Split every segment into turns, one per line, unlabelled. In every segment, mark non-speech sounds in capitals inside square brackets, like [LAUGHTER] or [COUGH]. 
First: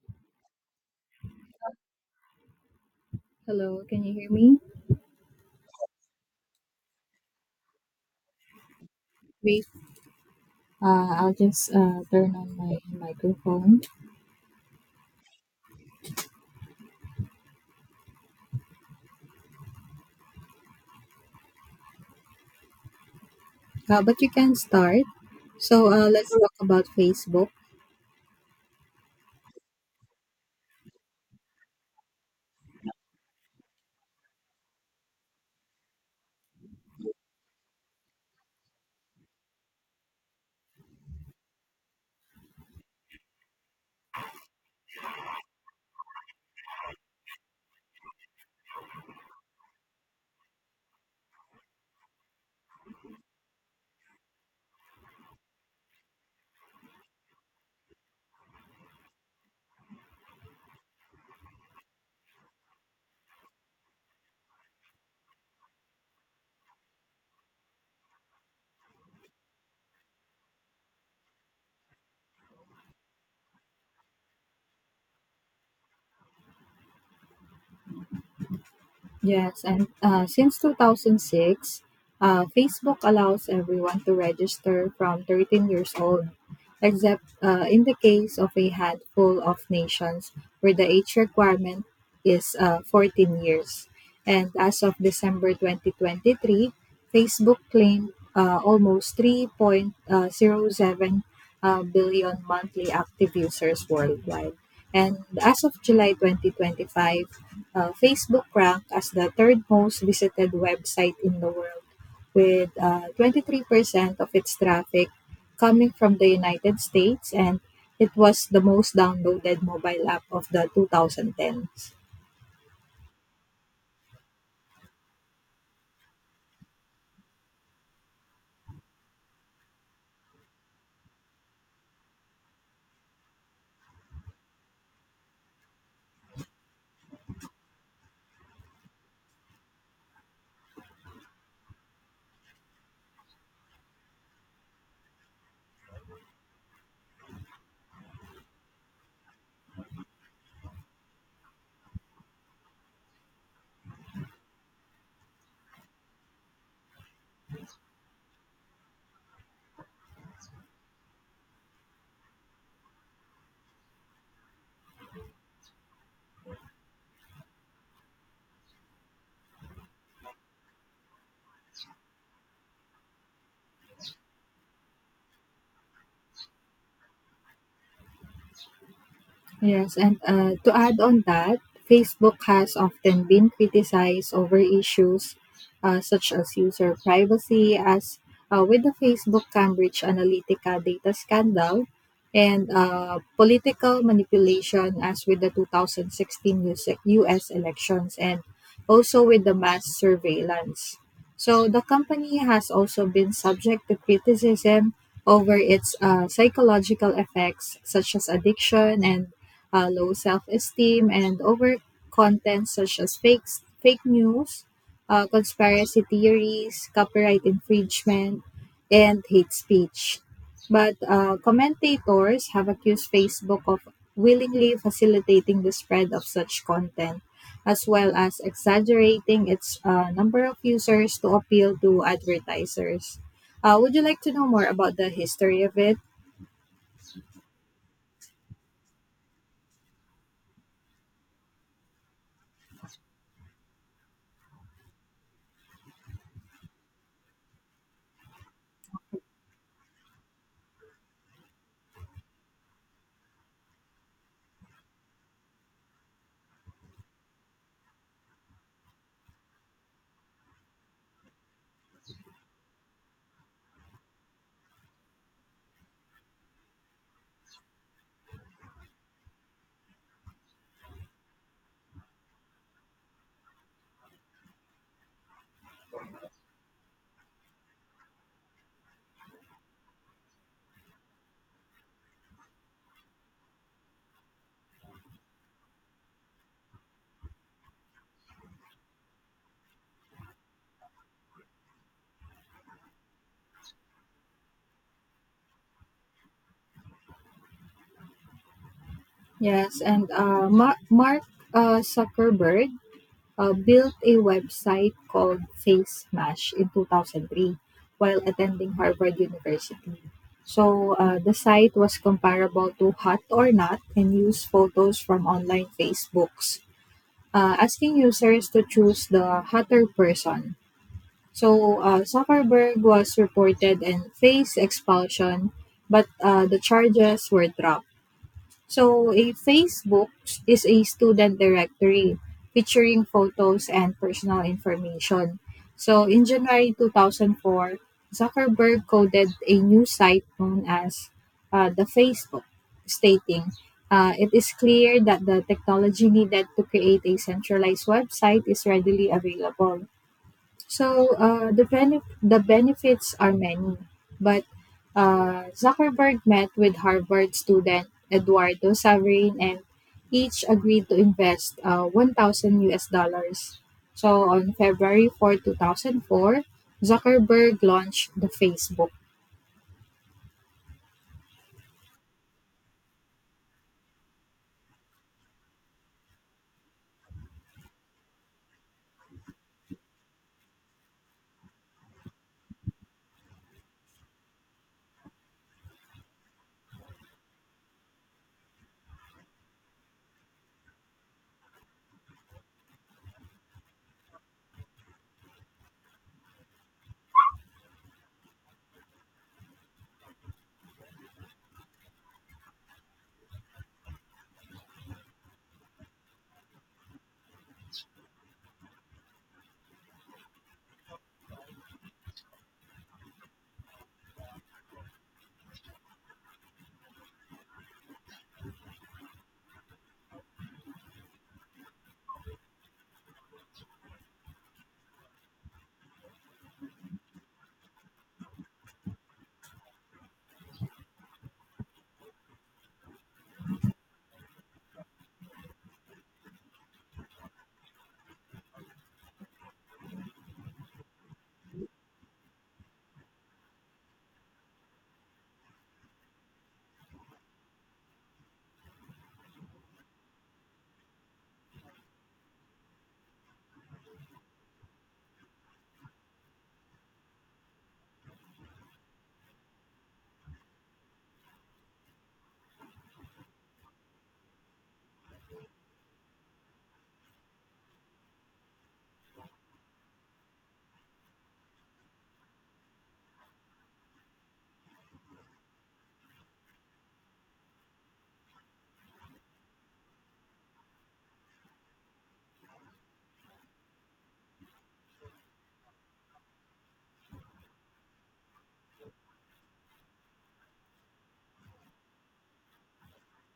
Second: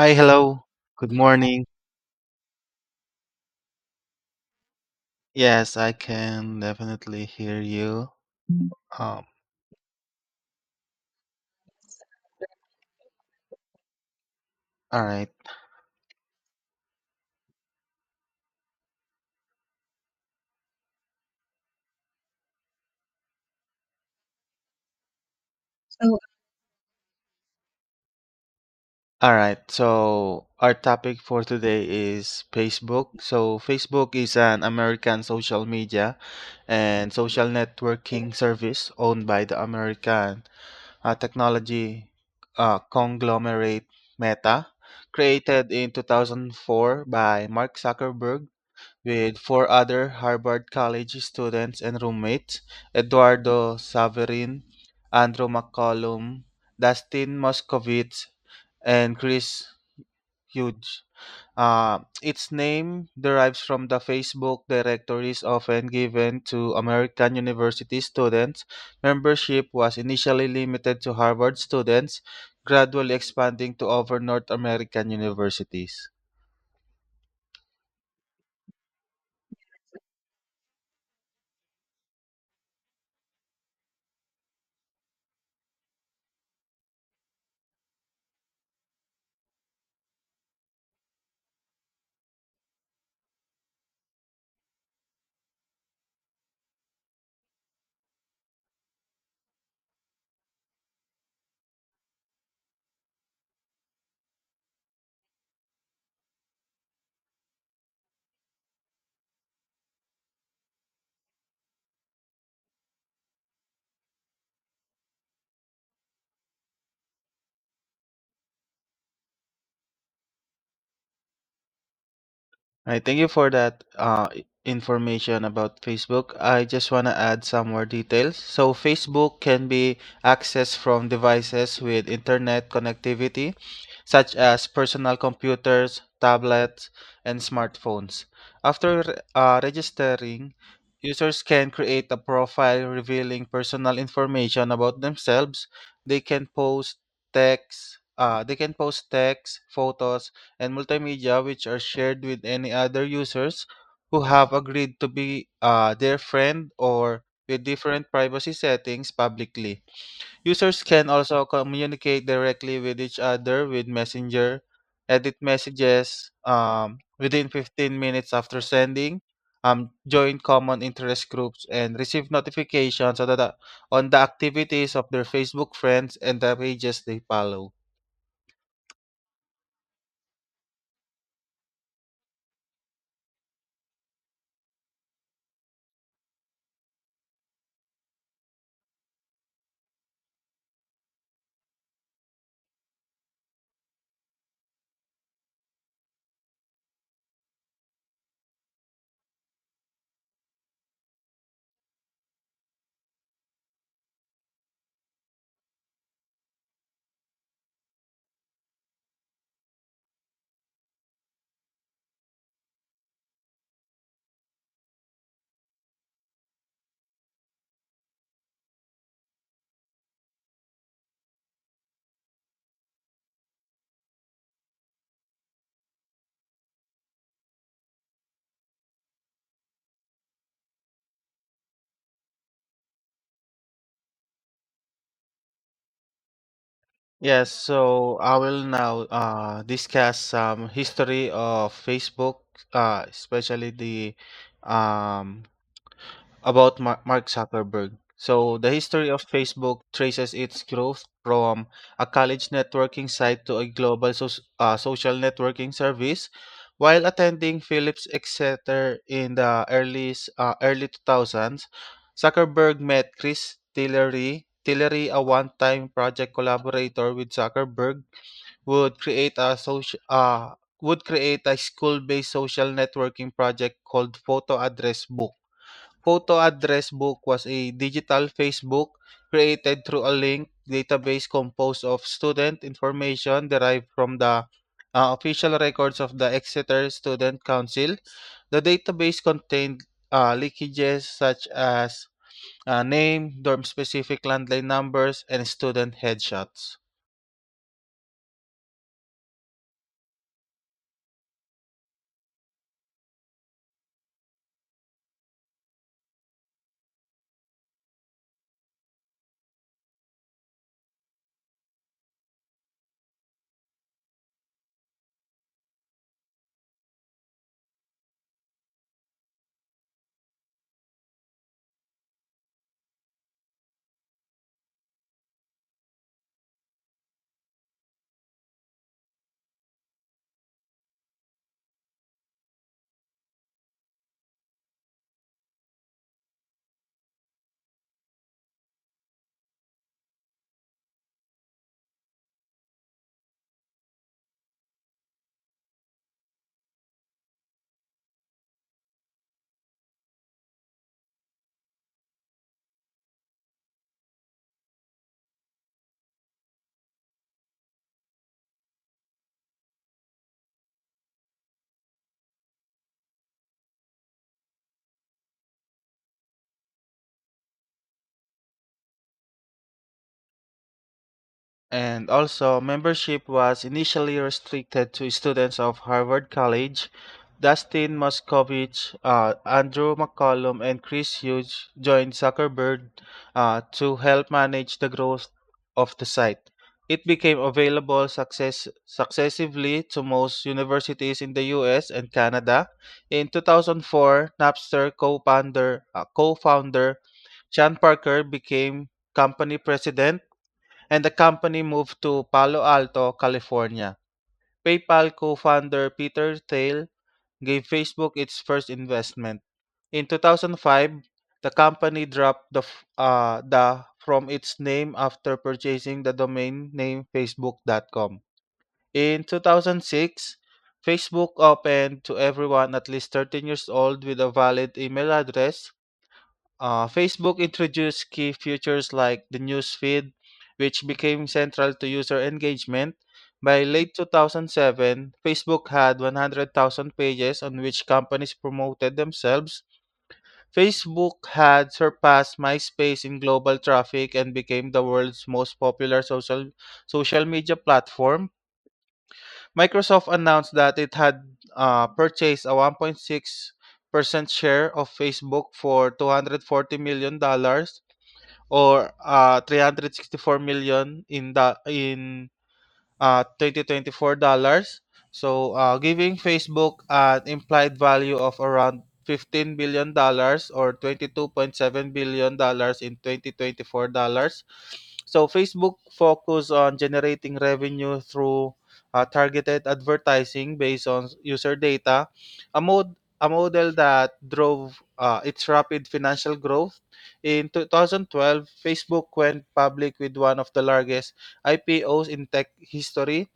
Hi, hello. Good morning.
Hello, can you hear me?
Yes, I can definitely hear you. Um,
Wait, I'll just turn on my microphone.
all right.
But you can start. So
So,
let's talk about Facebook.
All right. So, our topic for today is Facebook. So, Facebook is an American social media and social networking service owned by the American technology conglomerate Meta, created in 2004 by Mark Zuckerberg with four other Harvard College students and roommates Eduardo Saverin, Andrew McCollum, Dustin Moskovitz, and Chris Hughes. Its name derives from the Facebook directories often given to American university students. Membership was initially limited to Harvard students, gradually expanding to over North American universities.
Yes, and since 2006, Facebook allows everyone to register from 13 years old, except in the case of a handful of nations where the age requirement is 14 years. And as of December 2023, Facebook claimed almost 3.07 billion monthly active users worldwide. And as of July 2025, Facebook ranked as the third most visited website in the world, with 23% of its traffic coming from the United States, and it was the most downloaded mobile app of the 2010s.
I thank you for that information about Facebook. I just want to add some more details. So, Facebook can be accessed from devices with internet connectivity such as personal computers, tablets, and smartphones. After registering, users can create a profile revealing personal information about themselves. They can post text, photos, and multimedia which are shared with any other users who have agreed to be their friend, or with different privacy settings publicly. Users can also communicate directly with each other with Messenger, edit messages within 15 minutes after sending, join common interest groups, and receive notifications on the activities of their Facebook friends and the pages they follow.
Yes, and to add on that, Facebook has often been criticized over issues such as user privacy, as with the Facebook Cambridge Analytica data scandal, and political manipulation, as with the 2016 US elections, and also with the mass surveillance. So the company has also been subject to criticism over its psychological effects, such as addiction and low self-esteem, and over content such as fake news, conspiracy theories, copyright infringement, and hate speech. But commentators have accused Facebook of willingly facilitating the spread of such content, as well as exaggerating its number of users to appeal to advertisers. Would you like to know more about the history of it?
Yes, so I will now discuss some history of Facebook, especially the um, about Mar- Mark Zuckerberg. So, the history of Facebook traces its growth from a college networking site to a global social networking service. While attending Phillips Exeter in the early 2000s, Zuckerberg met Chris Tillery. Tillery, a one-time project collaborator with Zuckerberg, would create a social uh, would create a school-based social networking project called Photo Address Book. Photo address book was a digital Facebook created through a linked database composed of student information derived from the official records of the Exeter Student Council. The database contained leakages such as name, dorm specific landline numbers, and student headshots.
Yes, and Mark Zuckerberg built a website called Face Smash in 2003 while attending Harvard University. So the site was comparable to Hot or Not and used photos from online Facebooks, asking users to choose the hotter person. So Zuckerberg was reported and faced expulsion, but the charges were dropped. So a Facebook is a student directory featuring photos and personal information. So in January 2004, Zuckerberg coded a new site known as the Facebook, stating, "It is clear that the technology needed to create a centralized website is readily available. So the benefits are many," but Zuckerberg met with Harvard student Eduardo Saverin and each agreed to invest $1,000. So on February 4th, 2004, Zuckerberg launched the Facebook.
And also, membership was initially restricted to students of Harvard College. Dustin Moskovich, Andrew McCollum, and Chris Hughes joined Zuckerberg to help manage the growth of the site. It became available successively to most universities in the US and Canada. In 2004, Napster co-founder Chan Parker became company president, and the company moved to Palo Alto, California. PayPal co-founder Peter Thiel gave Facebook its first investment. In 2005, the company dropped the from its name after purchasing the domain name facebook.com. In 2006, Facebook opened to everyone at least 13 years old with a valid email address. Facebook introduced key features like the news feed, which became central to user engagement. By late 2007, Facebook had 100,000 pages on which companies promoted themselves. Facebook had surpassed MySpace in global traffic and became the world's most popular social media platform. Microsoft announced that it had purchased a 1.6% share of Facebook for 240 million dollars, or, 4 million in 2024 dollars. So, giving Facebook an implied value of around 15 billion dollars, or 22.7 billion dollars in 2024 dollars. So, Facebook focus on generating revenue through targeted advertising based on user data, a model that drove its rapid financial growth. In 2012, Facebook went public with one of the largest IPOs in tech history.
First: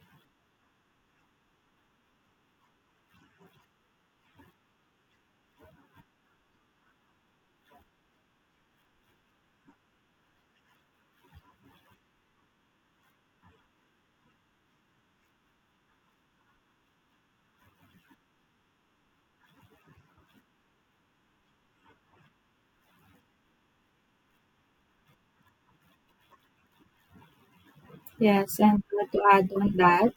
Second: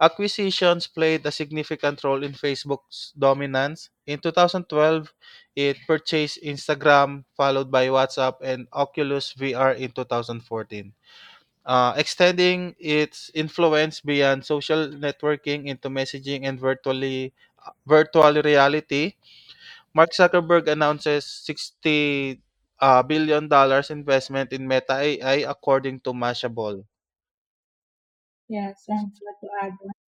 Acquisitions played a significant role in Facebook's dominance. In 2012, it purchased Instagram, followed by WhatsApp and Oculus VR in 2014, extending its influence beyond social networking into messaging and virtual reality. Mark Zuckerberg announces 60 billion dollars investment in Meta AI according to Mashable.
Yes, and
Yes, I would
to
like to
add on
add.
that,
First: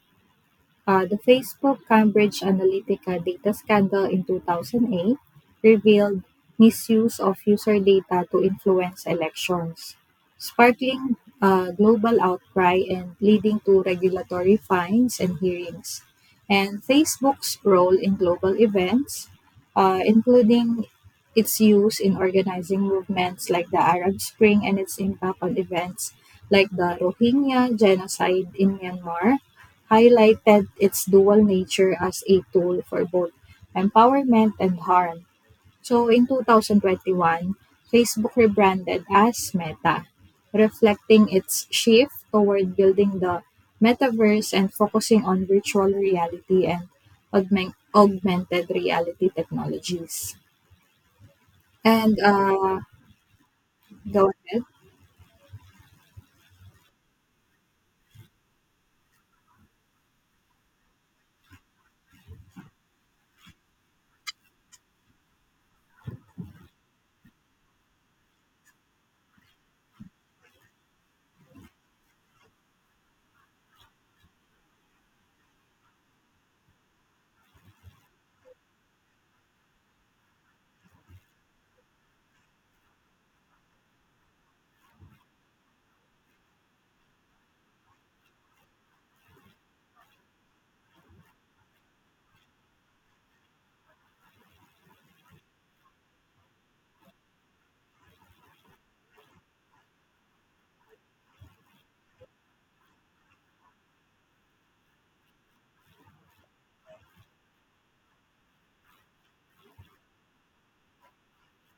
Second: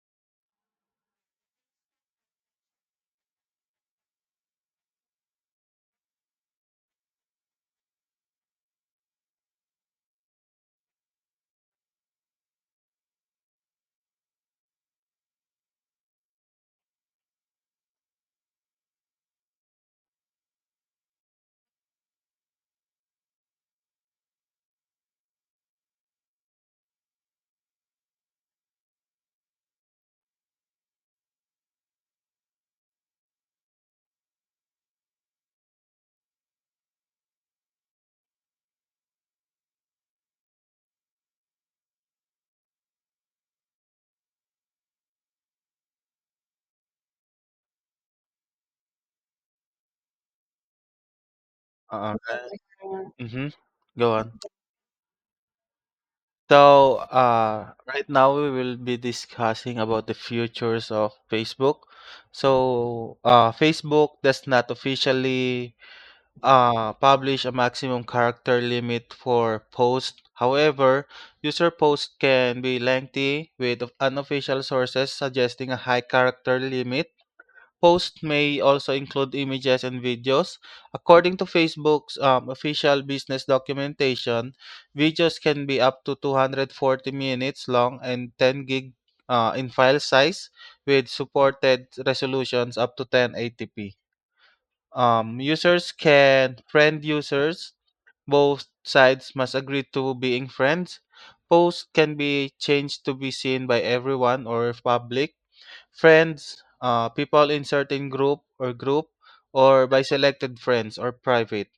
The Facebook Cambridge Analytica data scandal in 2008 revealed misuse of user data to influence elections, sparkling global outcry and leading to regulatory fines and hearings. And Facebook's role in global events, including its use in organizing movements like the Arab Spring and its impact on events like the Rohingya genocide in Myanmar highlighted its dual nature as a tool for both empowerment and harm. So in twenty one, Facebook rebranded as Meta, reflecting its shift toward building the metaverse and focusing on virtual reality and augmented reality technologies.
Uh
And
Yeah. Mm-hmm. Go
go
on.
ahead.
So, right now we will be discussing about the futures of Facebook. So, Facebook does not officially publish a maximum character limit for posts. However, user posts can be lengthy, with unofficial sources suggesting a high character limit. Posts may also include images and videos. According to Facebook's official business documentation, videos can be up to 240 minutes long and 10 gig in file size, with supported resolutions up to 1080p. Users can friend users. Both sides must agree to being friends. Posts can be changed to be seen by everyone or public friends, people in certain group or group, or by selected friends or private.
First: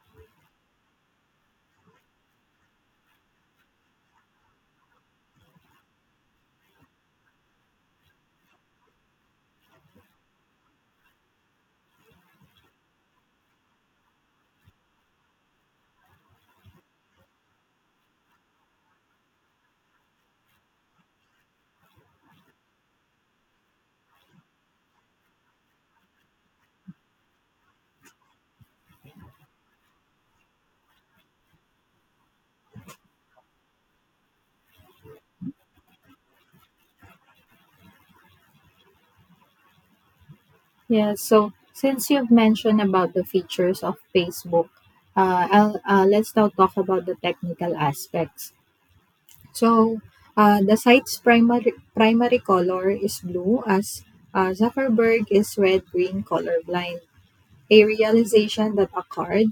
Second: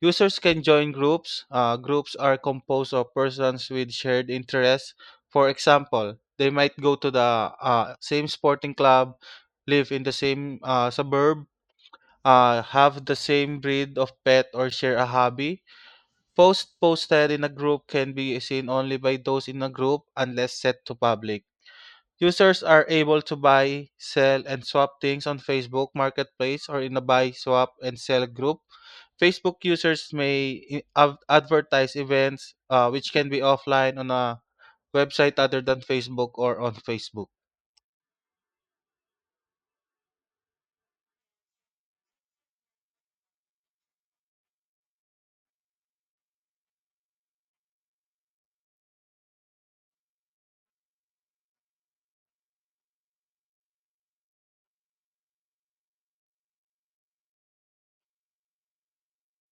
Users can join groups. Groups are composed of persons with shared interests. For example, they might go to the same sporting club, live in the same suburb, have the same breed of pet, or share a hobby. Posts posted in a group can be seen only by those in a group, unless set to public. Users are able to buy, sell, and swap things on Facebook Marketplace or in a buy, swap, and sell group. Facebook users may advertise events which can be offline on a website other than Facebook, or on Facebook.
Yeah, so since you've mentioned about the features of Facebook, let's now talk about the technical aspects. So the site's primary color is blue, as Zuckerberg is red-green colorblind, a realization that occurred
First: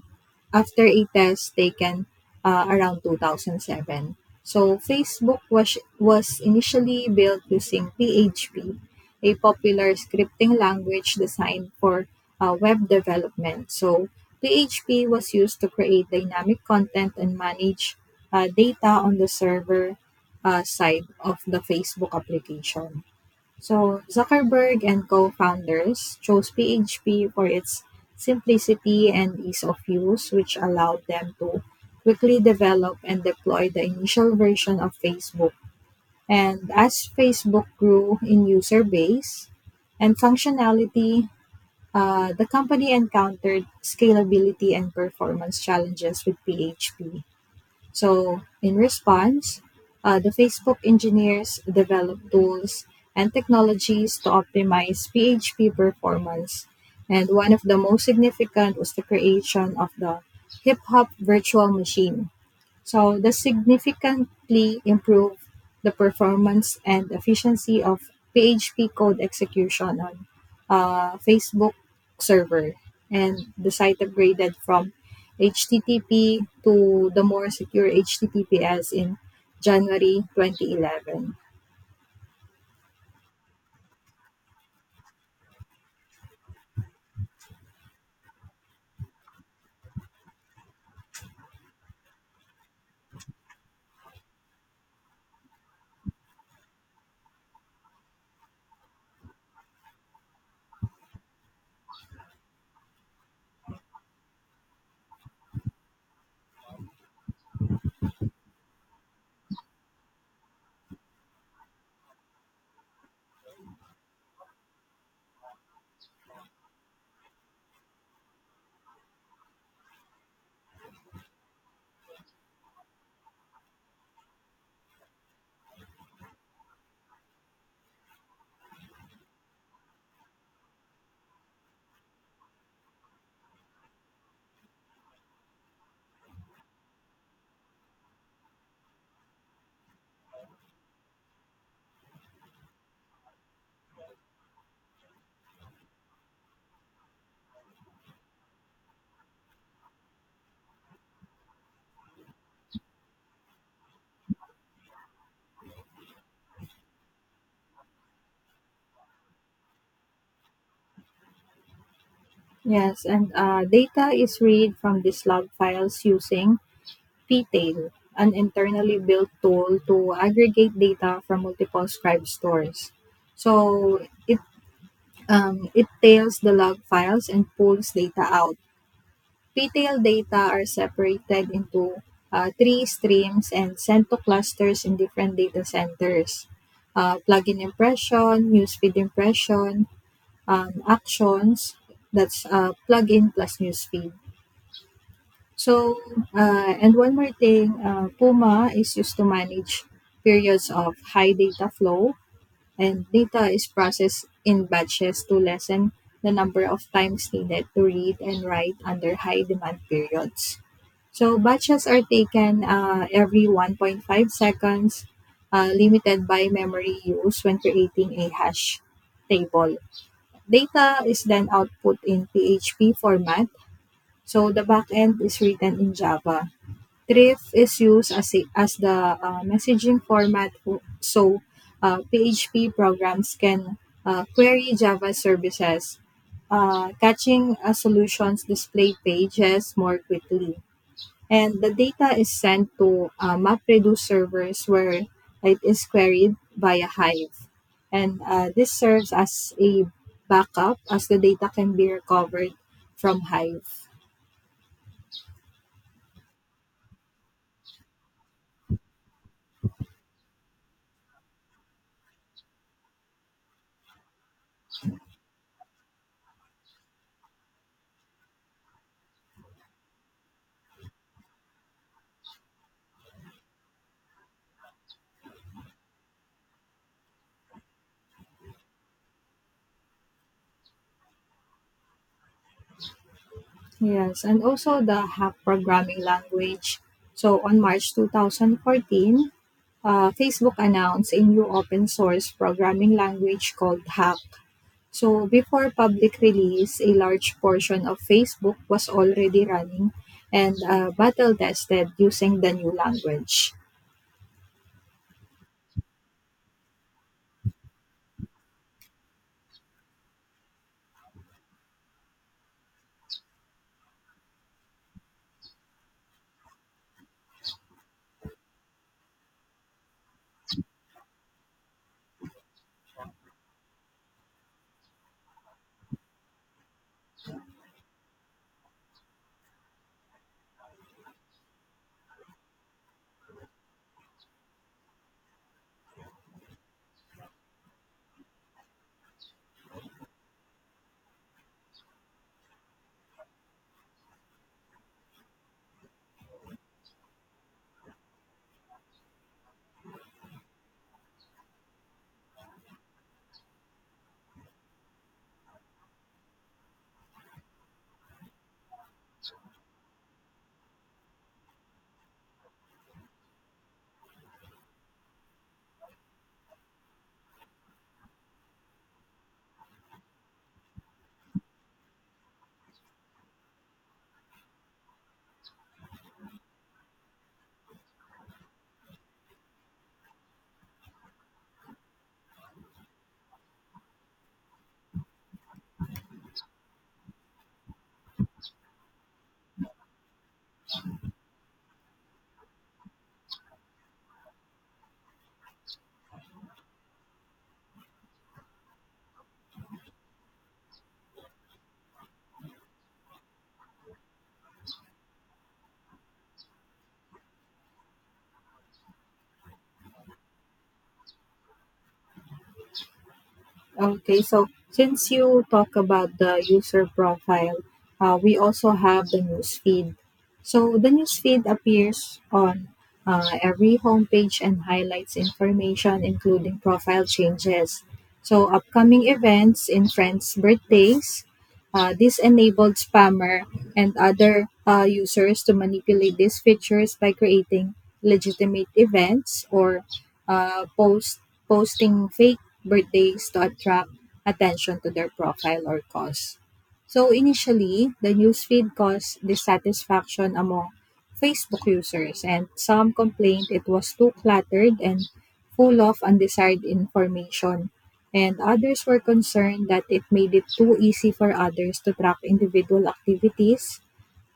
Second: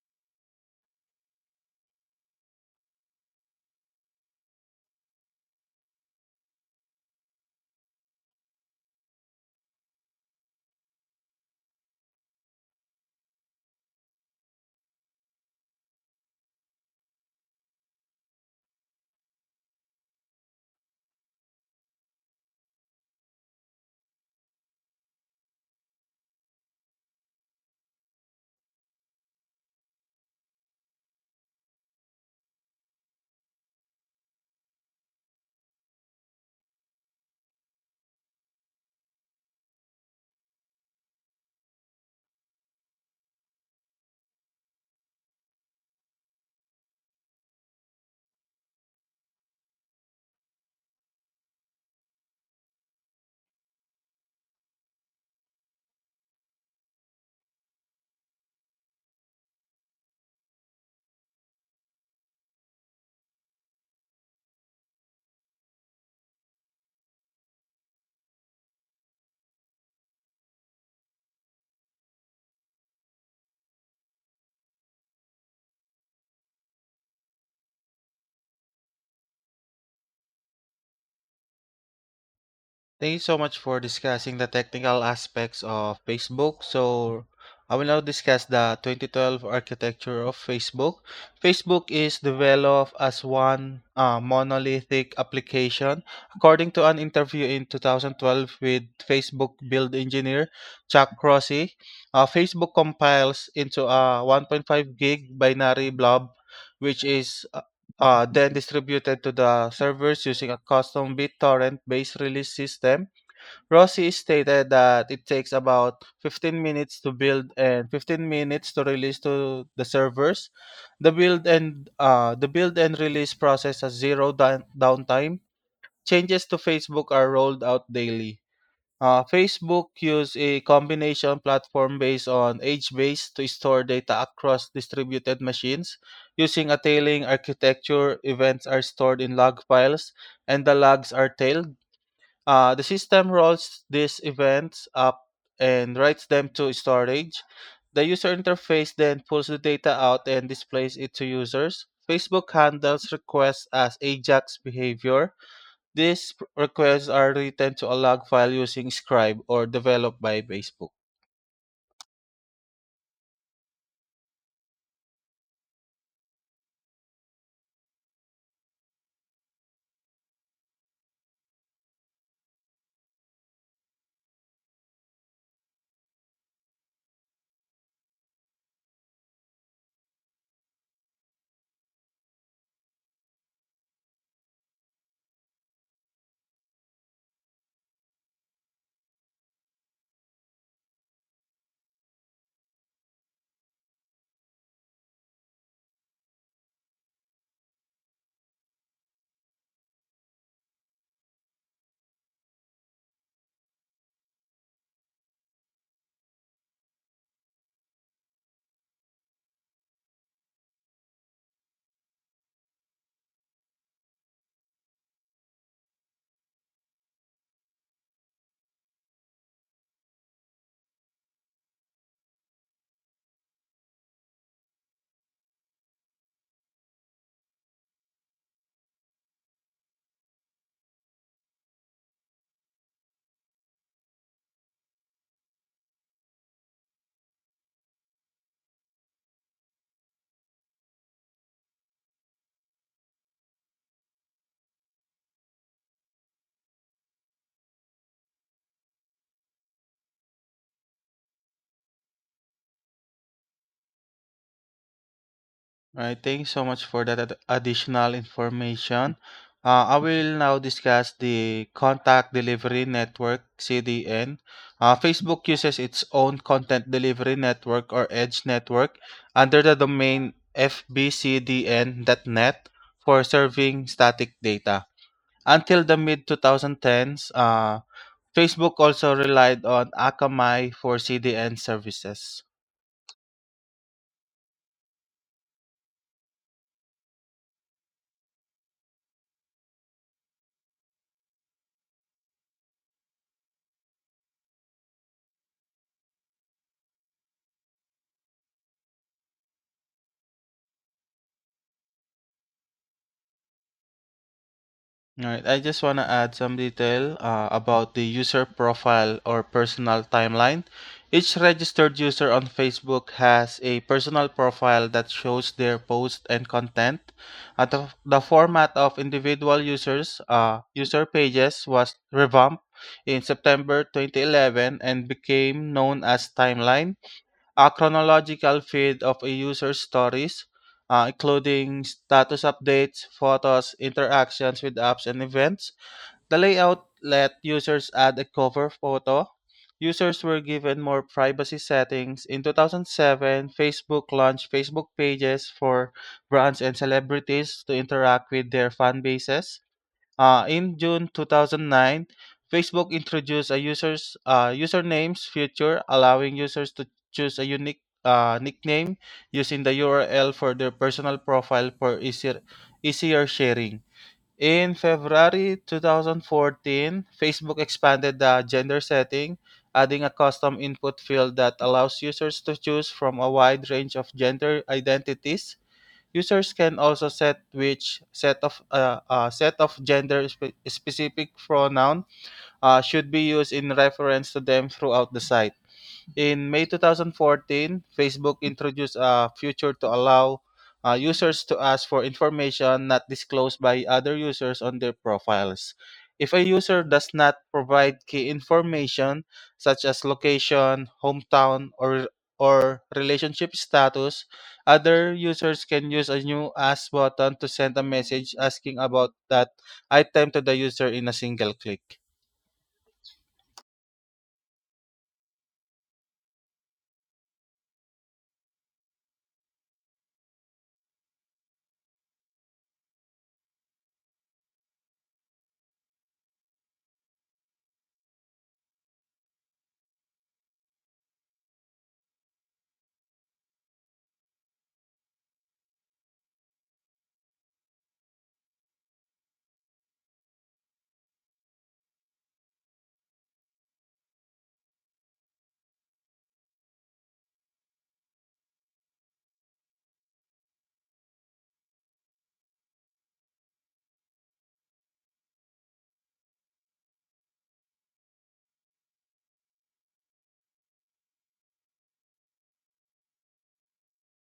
after a test taken around 2007. So Facebook was initially built using PHP, a popular scripting language designed for web development. So PHP was used to create dynamic content and manage data on the server side of the Facebook application. So Zuckerberg and co-founders chose PHP for its simplicity and ease of use, which allowed them to quickly develop and deploy the initial version of Facebook. And as Facebook grew in user base and functionality, the company encountered scalability and performance challenges with PHP. So, in response, the Facebook engineers developed tools and technologies to optimize PHP performance. And one of the most significant was the creation of the Hip Hop Virtual Machine, so this significantly improved the performance and efficiency of PHP code execution on Facebook server, and the site upgraded from HTTP to the more secure HTTPS in January 2011.
Thank you so much for discussing the technical aspects of Facebook. So, I will now discuss the 2012 architecture of Facebook. Facebook is developed as one monolithic application. According to an interview in 2012 with Facebook build engineer Chuck Crossy, Facebook compiles into a 1.5 gig binary blob, which is then distributed to the servers using a custom BitTorrent based release system. Rossi stated that it takes about 15 minutes to build and 15 minutes to release to the servers. The build and release process has zero downtime. Changes to Facebook are rolled out daily. Facebook used a combination platform based on age base to store data across distributed machines. Using a tailing architecture, events are stored in log files and the logs are tailed. The system rolls these events up and writes them to storage. The user interface then pulls the data out and displays it to users. Facebook handles requests as AJAX behavior. These requests are written to a log file using Scribe or developed by Facebook.
Yes, and data is read from these log files using P-Tail, an internally built tool to aggregate data from multiple scribe stores. So it tails the log files and pulls data out. P-Tail data are separated into three streams and sent to clusters in different data centers. Plugin impression, newsfeed impression, actions, that's plugin plus newsfeed, so, and one more thing, Puma is used to manage periods of high data flow, and data is processed in batches to lessen the number of times needed to read and write under high demand periods. So, batches are taken every 1.5 seconds, limited by memory use when creating a hash table. Data is then output in PHP format, so the backend is written in Java. Thrift is used as, as the messaging format so PHP programs can query Java services, catching a solution's display pages more quickly. And the data is sent to MapReduce servers where it is queried via Hive. And this serves as a backup as the data can be recovered from Hive.
Right, thank you so much for that additional information. I will now discuss the Contact Delivery Network (CDN). Facebook uses its own Content Delivery Network or Edge Network under the domain fbcdn.net for serving static data. Until the mid 2010s, Facebook also relied on Akamai for CDN services.
Yes, and also the hack programming language. So on March 2014, Facebook announced a new open source programming language called Hack. So before public release, a large portion of Facebook was already running and battle tested using the new language.
Alright, I just want to add some detail about the user profile or personal timeline. Each registered user on Facebook has a personal profile that shows their posts and content. The format of individual users, user pages was revamped in September 2011 and became known as Timeline, a chronological feed of a user's stories, including status updates, photos, interactions with apps, and events. The layout let users add a cover photo. Users were given more privacy settings. In 2007, Facebook launched Facebook pages for brands and celebrities to interact with their fan bases. In June 2009, Facebook introduced a users usernames feature, allowing users to choose a unique nickname using the URL for their personal profile for easier sharing. In February 2014, Facebook expanded the gender setting, adding a custom input field that allows users to choose from a wide range of gender identities. Users can also set which set of gender specific pronoun should be used in reference to them throughout the site. In May 2014, Facebook introduced a feature to allow users to ask for information not disclosed by other users on their profiles. If a user does not provide key information such as location, hometown, or relationship status, other users can use a new ask button to send a message asking about that item to the user in a single click.
Okay, so since you talk about the user profile, we also have the news feed. So the news feed appears on every homepage and highlights information, including profile changes. So upcoming events in friends' birthdays. This enabled spammer and other users to manipulate these features by creating legitimate events or uh, post posting fake birthdays to attract attention to their profile or cause. So initially, the newsfeed caused dissatisfaction among Facebook users and some complained it was too cluttered and full of undesired information. And others were concerned that it made it too easy for others to track individual activities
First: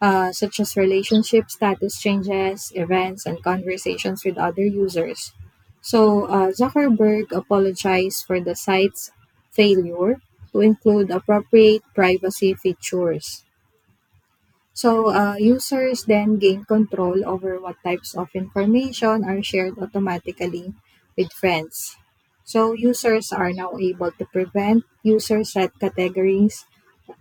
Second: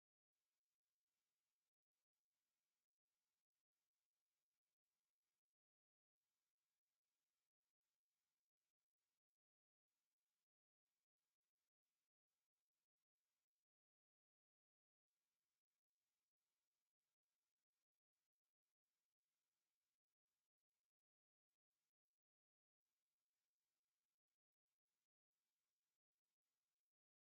such as relationship status changes, events, and conversations with other users. So, Zuckerberg apologized for the site's failure to include appropriate privacy features. So, users then gain control over what types of information are shared automatically with friends. So, users are now able to prevent users set categories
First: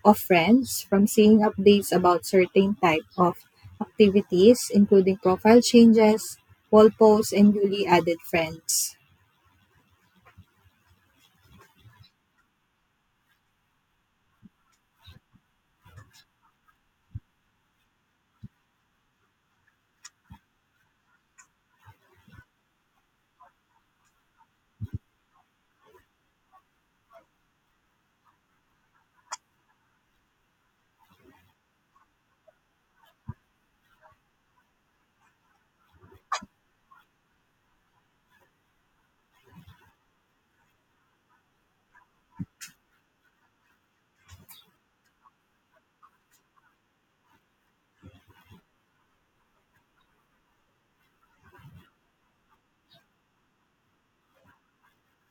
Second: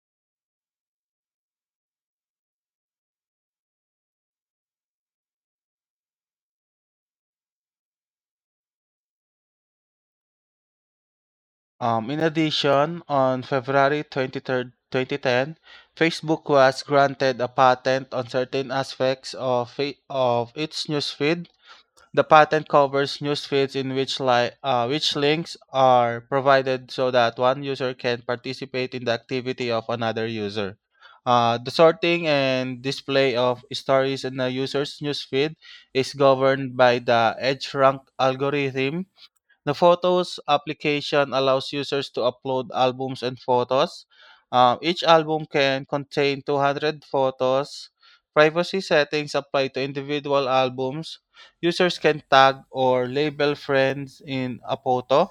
of friends from seeing updates about certain type of activities, including profile changes, wall posts, and newly added friends.
In addition, on February 23rd, 2010, Facebook was granted a patent on certain aspects of its newsfeed. The patent covers newsfeeds in which links are provided so that one user can participate in the activity of another user. The sorting and display of stories in a user's newsfeed is governed by the EdgeRank algorithm. The Photos application allows users to upload albums and photos. Each album can contain 200 photos. Privacy settings apply to individual albums. Users can tag or label friends in a photo.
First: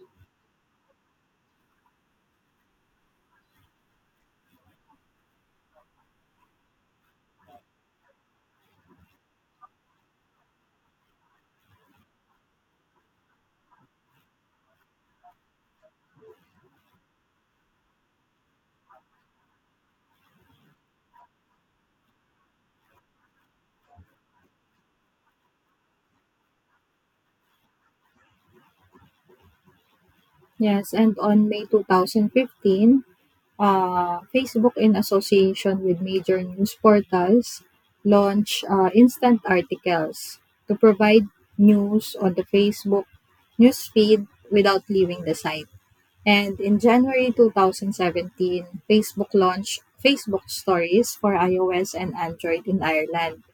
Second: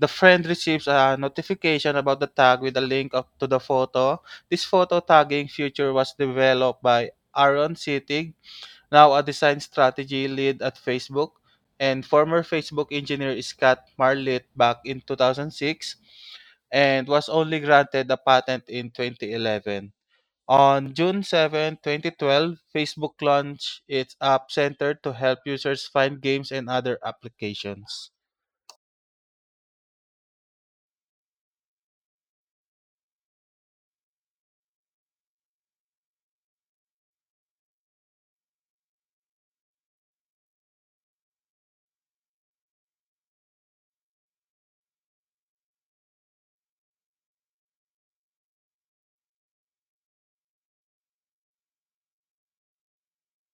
The friend receives a notification about the tag with a link up to the photo. This photo tagging feature was developed by Aaron City, now a design strategy lead at Facebook, and former Facebook engineer Scott Marlett back in 2006, and was only granted a patent in 2011. On June 7, 2012, Facebook launched its App Center to help users find games and other applications.
Yes, and on May 2015, Facebook, in association with major news portals, launched instant articles to provide news on the Facebook newsfeed without leaving the site. And in January 2017, Facebook launched Facebook Stories for iOS and Android in Ireland.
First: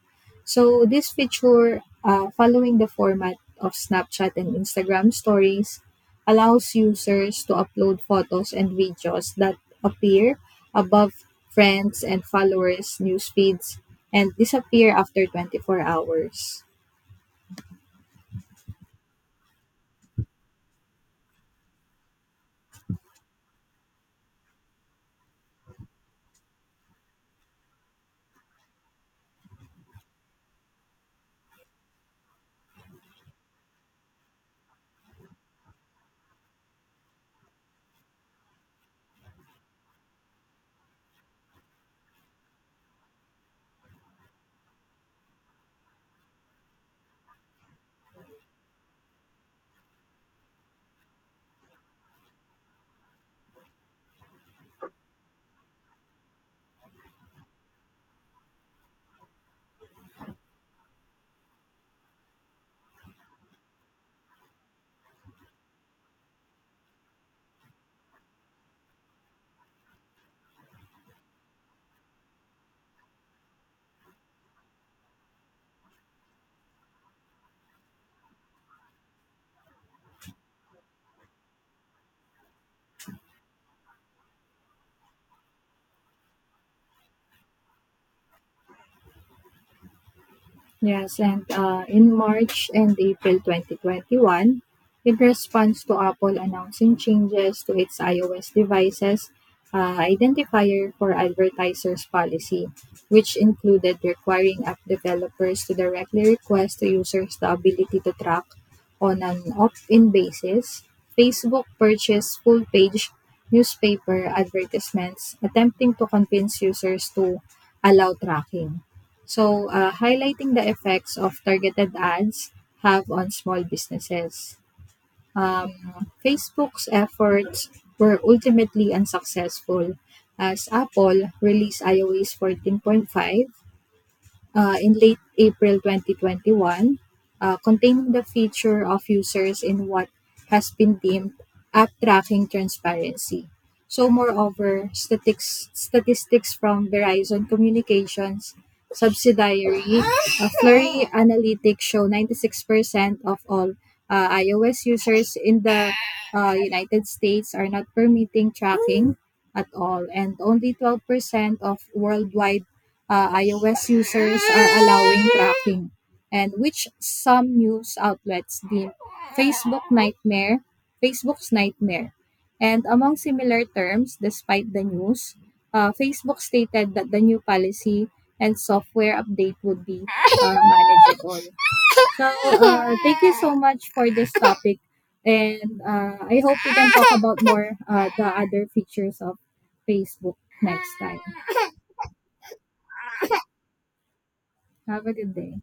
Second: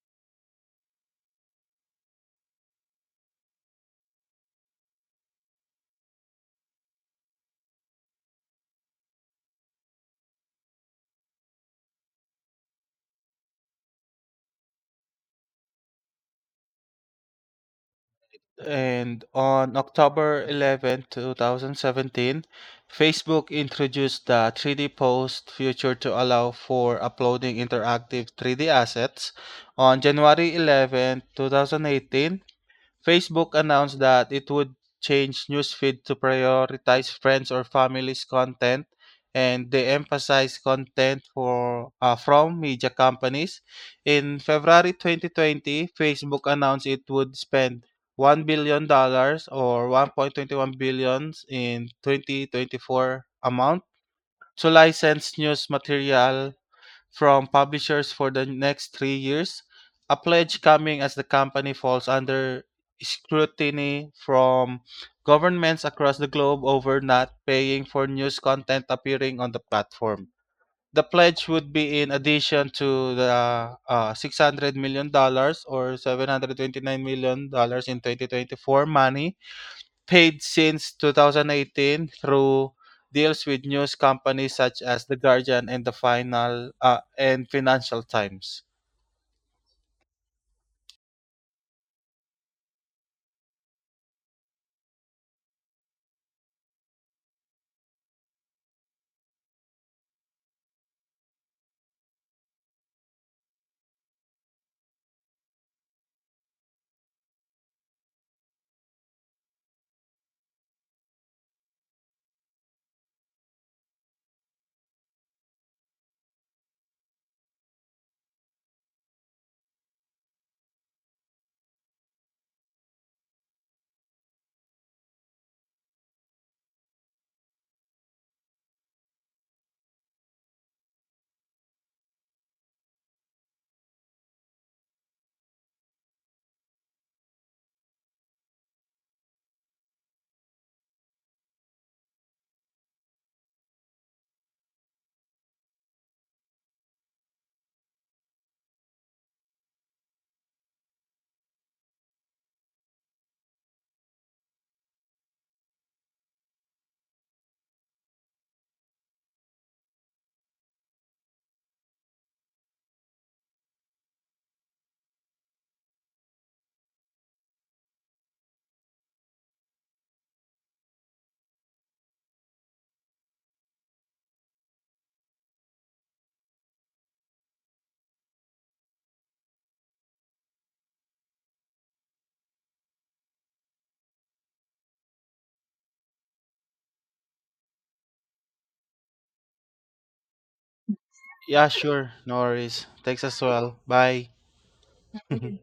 So this feature, following the format of Snapchat and Instagram Stories, allows users to upload photos and videos that appear above friends and followers' news feeds and disappear after 24 hours.
And on October 11, 2017, Facebook introduced the 3D Post feature to allow for uploading interactive 3D assets. On January 11, 2018, Facebook announced that it would change newsfeed to prioritize friends or families content, and they emphasize content for from media companies. In February 2020, Facebook announced it would spend $1 billion, or 1.21 billions in 2024 amount, to license news material from publishers for the next 3 years, a pledge coming as the company falls under scrutiny from governments across the globe over not paying for news content appearing on the platform. The pledge would be in addition to the $600 million dollars, or $729 million dollars in 2024 money, paid since 2018 through deals with news companies such as the Guardian and the Final and Financial Times.
Yes, and in March and April 2021, in response to Apple announcing changes to its iOS devices, identifier for advertisers policy, which included requiring app developers to directly request to users the ability to track on an opt-in basis, Facebook purchased full-page newspaper advertisements attempting to convince users to allow tracking. So, highlighting the effects of targeted ads have on small businesses. Facebook's efforts were ultimately unsuccessful as Apple released iOS fourteen point five, in late April 2021, containing the feature of users in what has been deemed app tracking transparency. So, moreover, statistics from Verizon Communications subsidiary Flurry Analytics show 96% of all iOS users in the United States are not permitting tracking at all, and only 12% of worldwide iOS users are allowing tracking, and which some news outlets deem Facebook nightmare, Facebook's nightmare. And among similar terms, despite the news, Facebook stated that the new policy and software update would be manageable. So, thank you so much for this topic. And I hope we can talk about more the other features of Facebook next time.
Yeah, sure. No worries. Thanks as well. Bye.
Have a good day.
[LAUGHS]